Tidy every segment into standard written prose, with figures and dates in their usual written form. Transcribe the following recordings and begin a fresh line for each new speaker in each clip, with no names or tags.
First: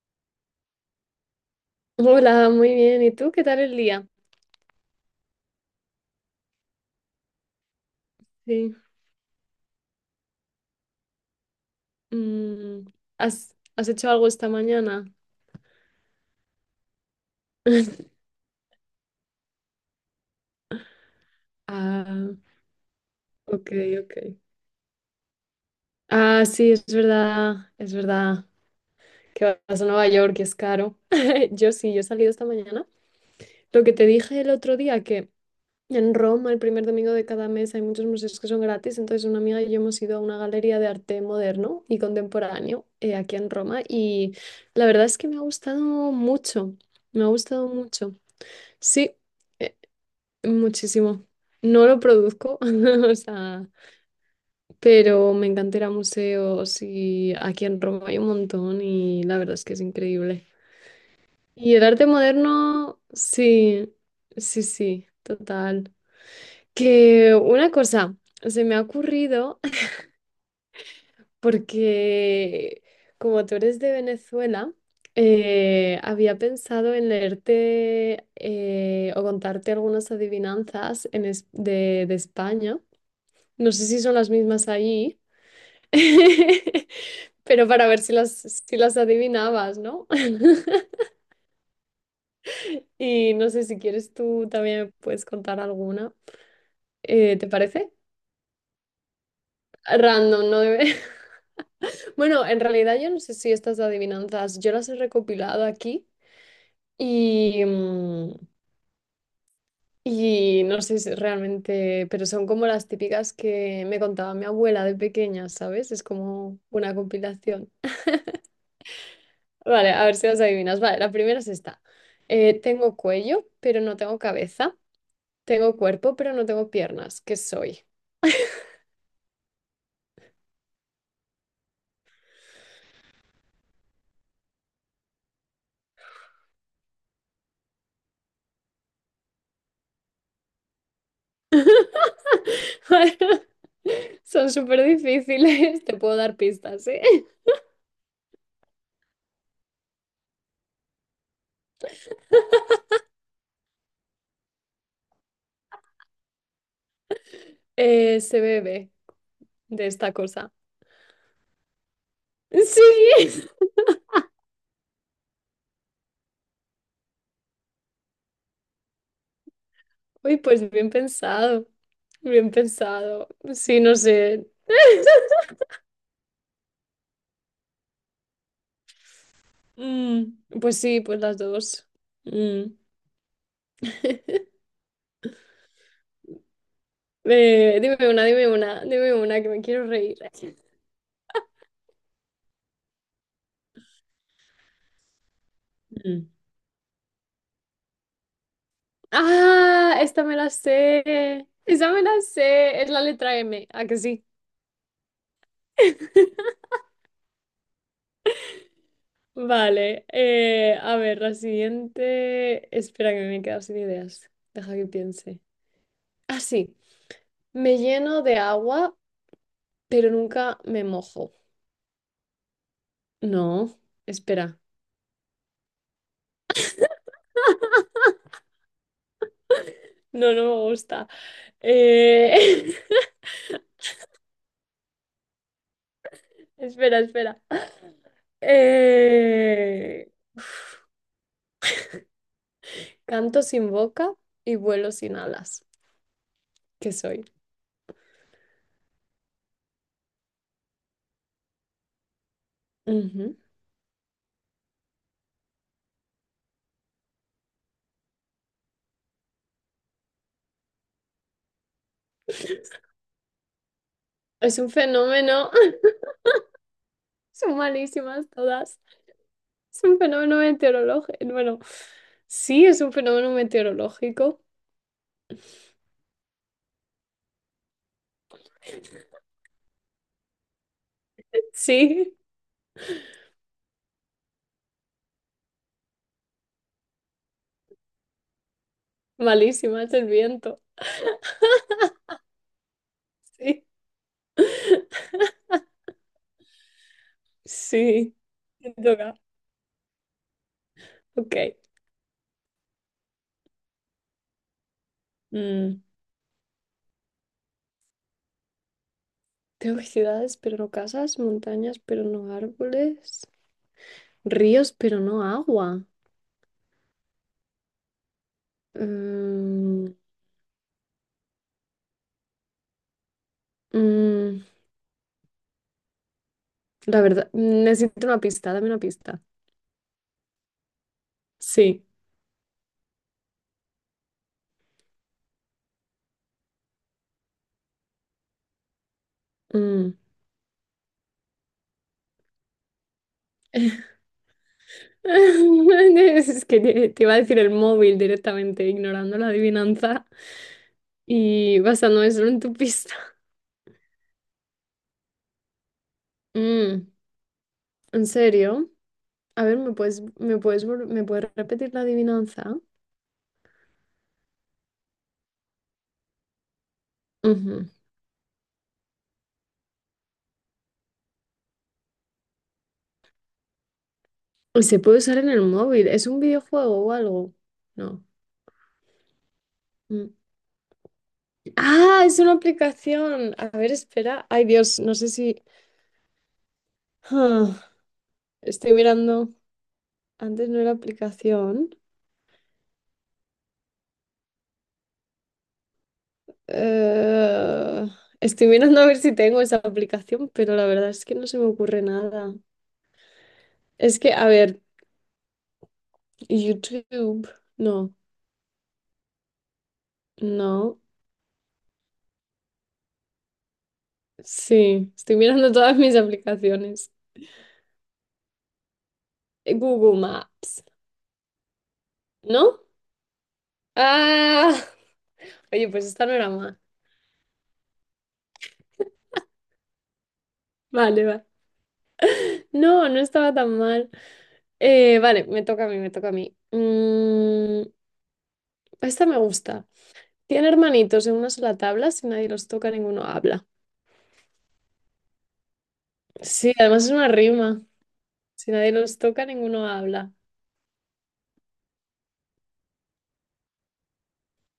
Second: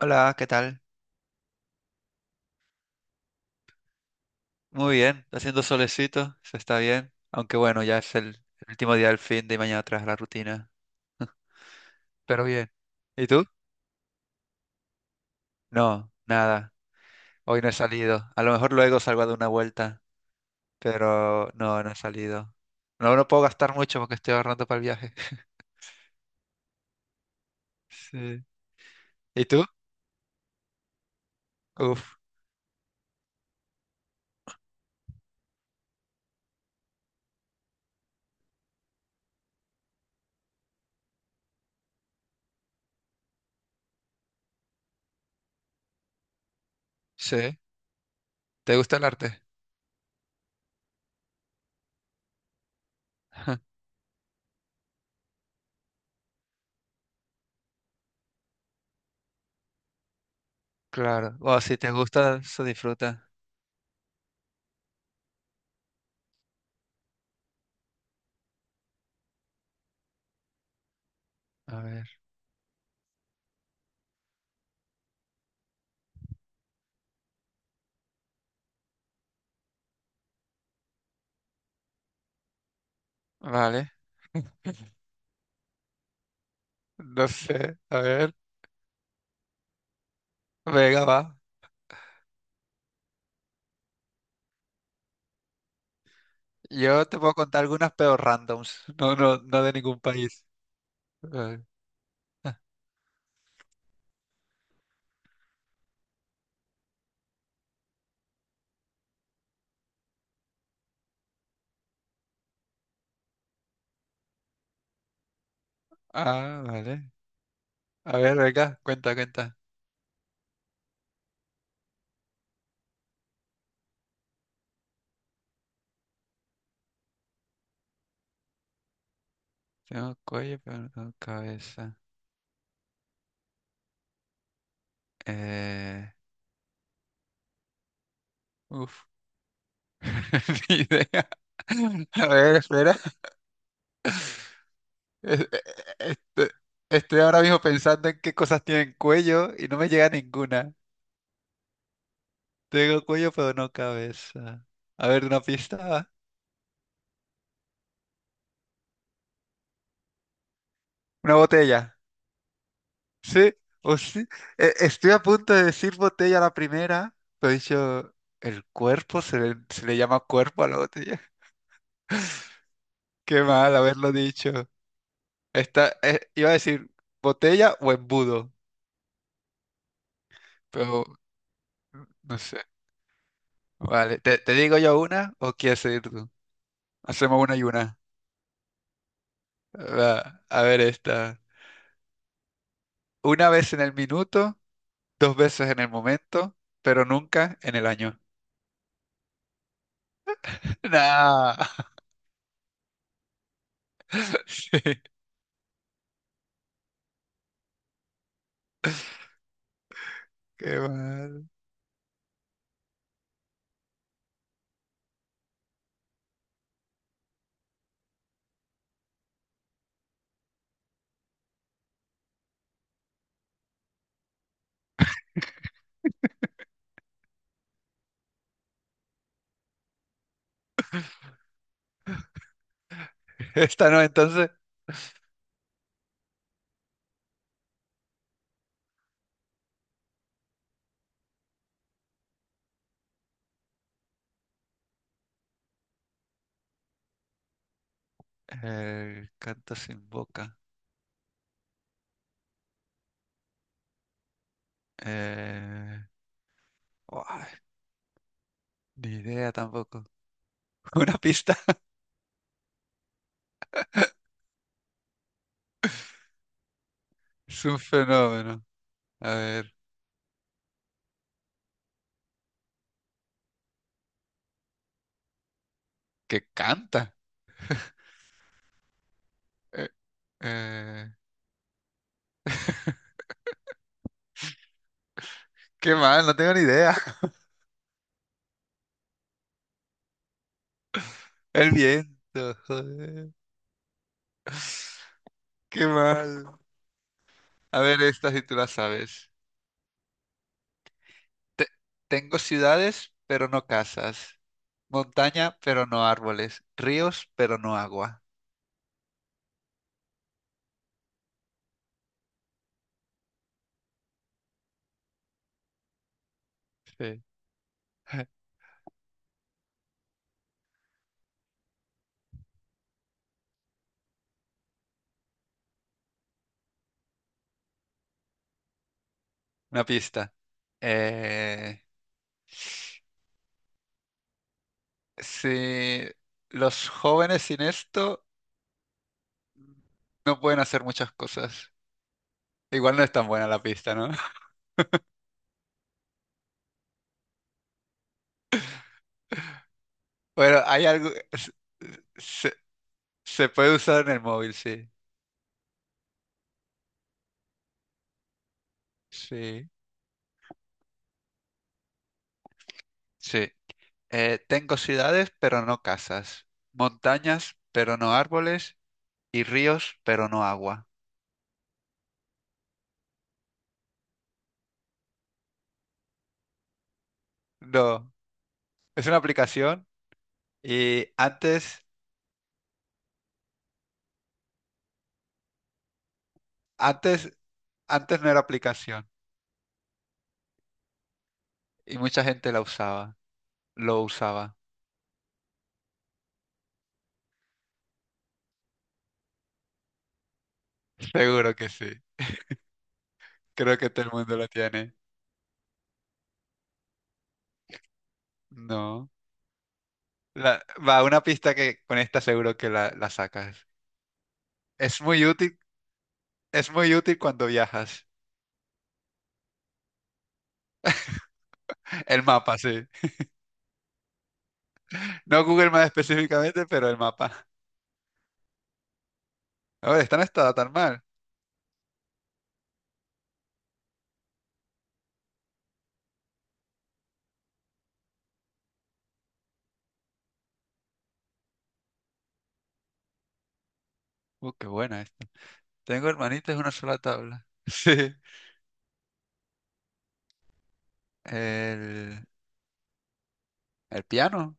Hola, ¿qué tal?
Hola, muy bien. ¿Y tú qué tal el día?
Muy bien, está haciendo solecito, se está bien. Aunque bueno, ya es el
Sí.
último día del fin de y mañana tras la rutina. Pero bien.
Mm,
¿Y tú?
¿¿Has hecho algo esta mañana?
No, nada. Hoy no he salido. A lo mejor luego salgo a dar una vuelta, pero no he
Ah,
salido. No, no puedo
ok,
gastar mucho
ok.
porque estoy ahorrando para el viaje.
Ah, sí, es verdad, es
Sí.
verdad.
¿Y
Que
tú?
vas a Nueva York y es caro. Yo sí, yo he
Uf,
salido esta mañana. Lo que te dije el otro día, que en Roma, el primer domingo de cada mes, hay muchos museos que son gratis. Entonces, una amiga y yo hemos ido a una galería de arte moderno y contemporáneo aquí en Roma. Y la verdad es que me ha gustado mucho. Me ha
sí.
gustado mucho.
¿Te gusta el
Sí,
arte?
eh, muchísimo. No lo produzco, o sea, pero me encanta ir a museos y aquí en Roma hay un montón y la verdad es que es increíble.
Claro. O
Y
si
el
te
arte
gusta, se
moderno,
disfruta.
sí, sí, sí, total. Que una cosa se me ha ocurrido
A ver.
porque como tú eres de Venezuela, había pensado en leerte o contarte algunas adivinanzas de España. No sé
Vale.
si son las mismas allí,
No
pero
sé.
para ver
A
si las,
ver.
si las adivinabas, ¿no?
Venga, va.
Y no sé si quieres tú también me puedes contar alguna.
Yo te puedo
¿Te
contar
parece?
algunas pero randoms, no de ningún país.
Random, ¿no?
Vale.
Bueno,
Ah,
en realidad yo no sé si estas adivinanzas, yo las he recopilado aquí y, y no sé si realmente, pero son como las típicas que me contaba mi abuela de pequeña, ¿sabes? Es como
ah,
una
vale.
compilación.
A ver, venga, cuenta, cuenta.
Vale, a ver si las adivinas. Vale, la primera es esta. Tengo cuello, pero no tengo cabeza. Tengo cuerpo, pero no tengo piernas. ¿Qué soy?
Tengo cuello, pero no tengo cabeza. Eh, uf, ni idea. A ver, espera.
Vale, son súper
Es- e-
difíciles. Te
e-
puedo dar
este-
pistas, ¿eh?
Estoy ahora mismo pensando en qué cosas tienen cuello y no me llega ninguna. Tengo cuello, pero no cabeza. A ver, una pista.
Se bebe de esta cosa.
Una botella.
Sí.
Sí, o sí. Estoy a punto de decir botella la primera, pero he dicho el cuerpo, se le llama
Uy,
cuerpo a
pues
la
bien
botella.
pensado. Bien pensado.
Qué mal
Sí, no
haberlo
sé.
dicho. Esta, iba a decir botella o embudo,
Mm, pues sí,
pero
pues las dos.
no sé.
Mm.
Vale, ¿te, te digo yo una o quieres seguir tú? Hacemos una y
Dime
una.
una, dime una, dime una, que me quiero reír.
Va, a ver esta. Una vez en el minuto, dos veces en el
Mm.
momento, pero nunca en el año.
Ah, esta me la sé.
Nah.
Esa me la sé. Es la letra M. ¿A que sí?
Sí,
Vale.
qué
A ver, la
mal.
siguiente. Espera que me he quedado sin ideas. Deja que piense. Ah, sí. Me lleno de agua, pero nunca me mojo. No, espera. No, no me gusta. Eh,
Esta no, entonces.
Espera, espera. Uf. Canto sin boca y vuelo sin alas. ¿Qué soy?
Canto sin boca.
Ujú.
Eh, uah, ni idea tampoco. Una pista.
Es un fenómeno, son
Es un
malísimas
fenómeno.
todas.
A ver,
Es un fenómeno meteorológico. Bueno, sí, es un fenómeno meteorológico.
que canta. Eh, eh,
Sí,
qué mal, no tengo ni idea.
malísima, es el viento.
El viento, joder.
Sí,
Qué mal. A ver,
sí,
esta si tú la
me toca.
sabes.
Ok.
Te- tengo ciudades, pero no casas. Montaña,
Mm,
pero no árboles. Ríos, pero no agua.
tengo ciudades, pero no casas, montañas, pero no árboles, ríos, pero no agua.
Sí.
Mm, mm, La verdad, necesito una pista, dame una pista.
Una pista. Eh,
Sí.
si los jóvenes sin esto
mm.
no pueden hacer muchas cosas. Igual no es tan buena la pista, ¿no?
Es que te iba a decir el móvil directamente, ignorando la adivinanza
Bueno, hay algo...
y basándome solo en tu
Se,
pista.
se puede usar en el móvil, sí.
Mm, ¿en serio? A ver,
Sí,
¿ me puedes repetir la adivinanza?
sí. Tengo ciudades, pero no casas. Montañas,
Ujú.
pero no árboles. Y ríos, pero no agua.
Y se puede usar en el móvil. ¿Es un videojuego o algo? No.
No, es una aplicación
Mm.
y
Ah, es una aplicación. A ver, espera. Ay, Dios, no sé si...
antes,
Ah,
antes no era
estoy
aplicación
mirando. Antes no era aplicación.
y mucha gente la usaba, lo usaba.
Eh, estoy mirando a ver si tengo esa aplicación, pero la verdad es que no se me
Seguro que
ocurre
sí.
nada.
Creo que
Es
todo el
que, a
mundo lo
ver,
tiene.
YouTube, no,
No.
no,
Va una pista que con esta seguro que la sacas.
sí,
Es
estoy
muy
mirando
útil,
todas mis
es
aplicaciones.
muy útil cuando viajas.
Google Maps,
El mapa,
¿no?
sí.
Ah,
No
oye,
Google
pues
Maps
esta no era mal.
específicamente, pero el mapa. A ver, esta no está tan mal.
Vale, va. No, no estaba tan mal. Vale, me toca a mí, me toca a mí. Mm, esta me gusta. Tiene hermanitos en una sola tabla, si nadie los toca, ninguno habla.
Qué buena esta. Tengo
Sí,
hermanitas en una
además es
sola
una
tabla.
rima.
Sí.
Si nadie los toca, ninguno habla.
El, el piano.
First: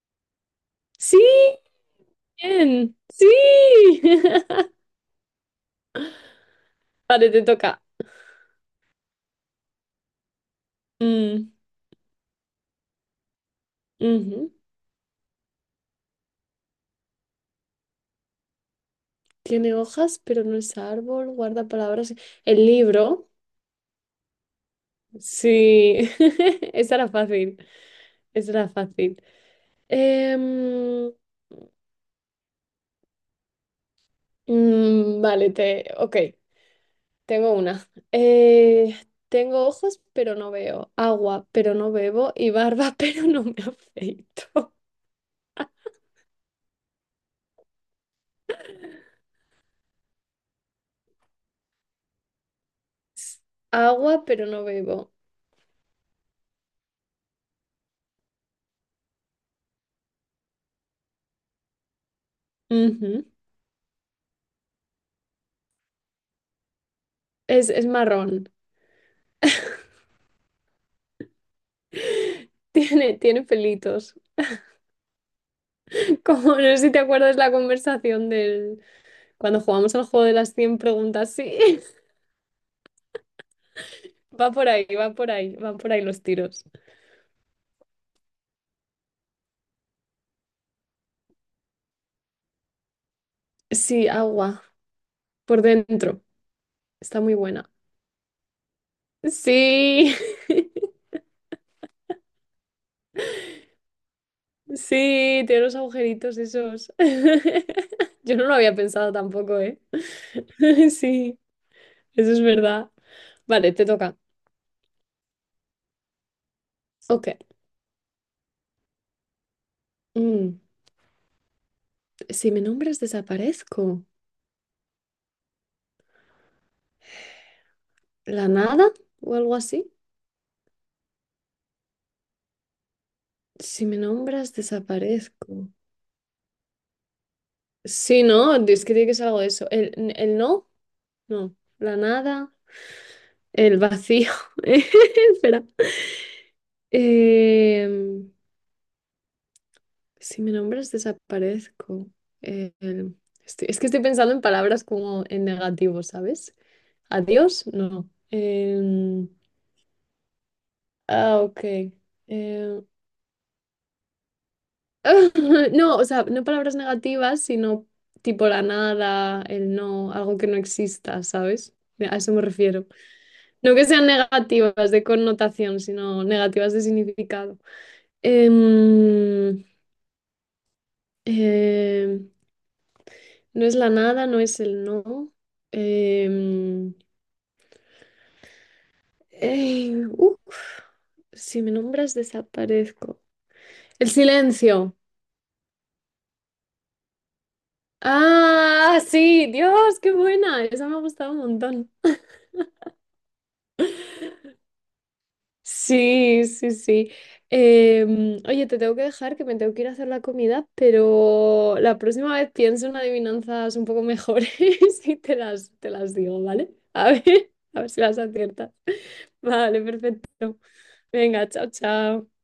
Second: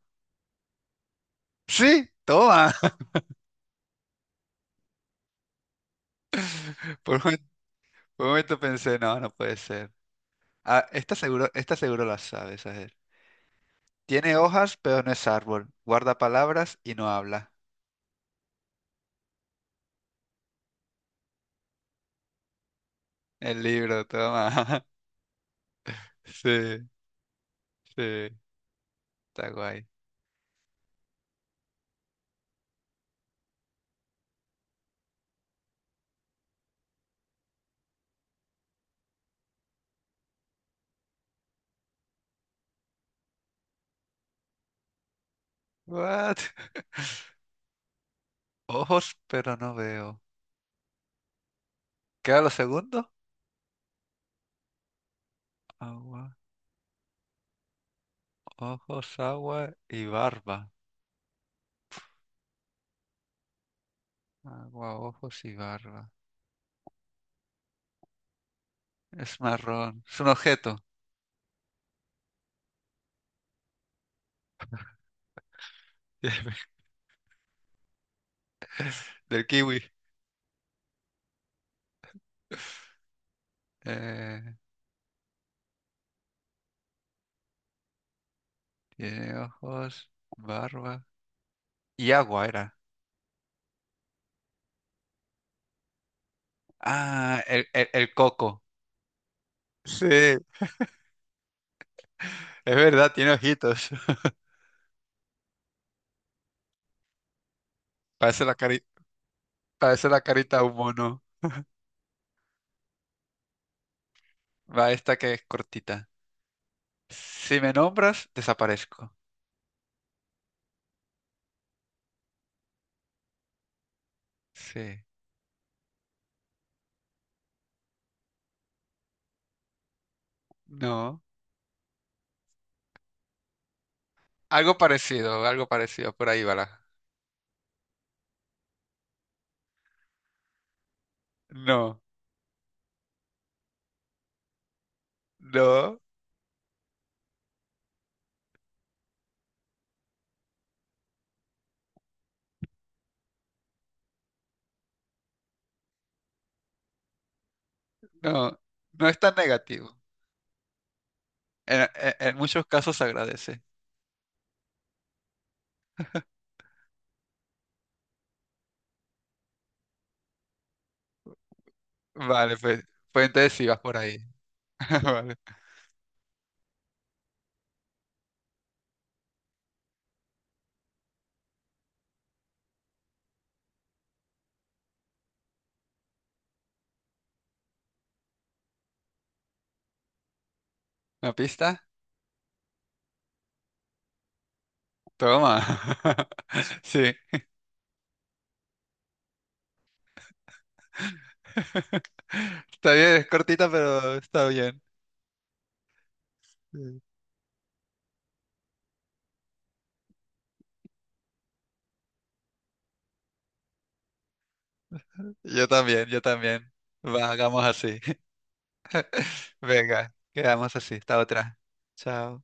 ¡Sí!
Sí, toma.
¡Bien! ¡Sí!
Por un,
Vale,
momento
te toca.
por un momento pensé, no, no puede ser. Ah,
Mm,
esta seguro la sabes, a ver. Tiene
ujú.
hojas, pero no es árbol. Guarda palabras y no habla.
Tiene hojas, pero no es árbol. Guarda palabras. El libro.
El libro, toma.
Sí.
Sí,
Esa era fácil.
sí,
Esa era fácil.
está guay.
Em, vale, te. Ok, tengo una. Tengo ojos, pero no veo. Agua, pero no bebo. Y barba, pero no me afeito.
What? Ojos, pero no veo. ¿Qué era lo segundo?
Agua, pero no bebo.
Agua, ojos, agua y barba.
Ujú.
Agua, ojos y barba.
Es marrón.
Es marrón. Es un objeto
Tiene, tiene pelitos. Como no sé si te acuerdas la conversación del
del
cuando
kiwi.
jugamos al juego de las 100 preguntas. Sí,
Eh,
va por ahí, van por ahí los tiros.
tiene ojos, barba y agua era.
Sí, agua, por dentro. Está muy
Ah,
buena.
el coco. Sí,
Sí,
es verdad, tiene ojitos.
sí, tiene los agujeritos esos. Yo
Parece
no lo había pensado tampoco, ¿eh?
parece la carita de un mono.
Sí, eso es verdad. Vale, te toca.
Va esta que es cortita.
Ok.
Si me nombras, desaparezco.
Mm. Si me nombras, desaparezco.
Sí.
¿La nada o algo así?
No.
Si me nombras,
Algo parecido, algo
desaparezco.
parecido. Por ahí va la.
Sí, no, es que tiene que ser algo de eso. El no, no. La
No,
nada, el vacío. Espera.
no,
Em, si me nombras, desaparezco. El- es que estoy pensando en palabras como en negativo, ¿sabes? Adiós, no.
no. No es tan negativo.
Ah, ok.
En, en- en muchos
Em,
casos se agradece.
No, o sea, no palabras negativas, sino tipo la nada, el no, algo que no exista, ¿sabes? A eso me
Vale, pues,
refiero.
pues entonces sí
No
vas
que
por
sean
ahí.
negativas de
Vale.
connotación, sino negativas de significado. Em, em, no es la nada, no es el no. Em, eh, uf,
¿Una
si me
pista?
nombras, desaparezco. El silencio.
Toma. Sí.
Ah, sí, Dios, qué buena. Esa me ha gustado un montón.
Está bien, es cortita, pero está bien.
Sí, sí,
Sí.
sí. Oye, te tengo que dejar que me tengo que ir a hacer la comida, pero la próxima vez pienso en adivinanzas un poco mejores y te
Yo
las, te
también,
las
yo
digo,
también.
¿vale? A ver,
Va, hagamos
a ver
así.
si las aciertas. Vale,
Venga,
perfecto.
quedamos así. Hasta
Venga,
otra.
chao, chao.
Chao.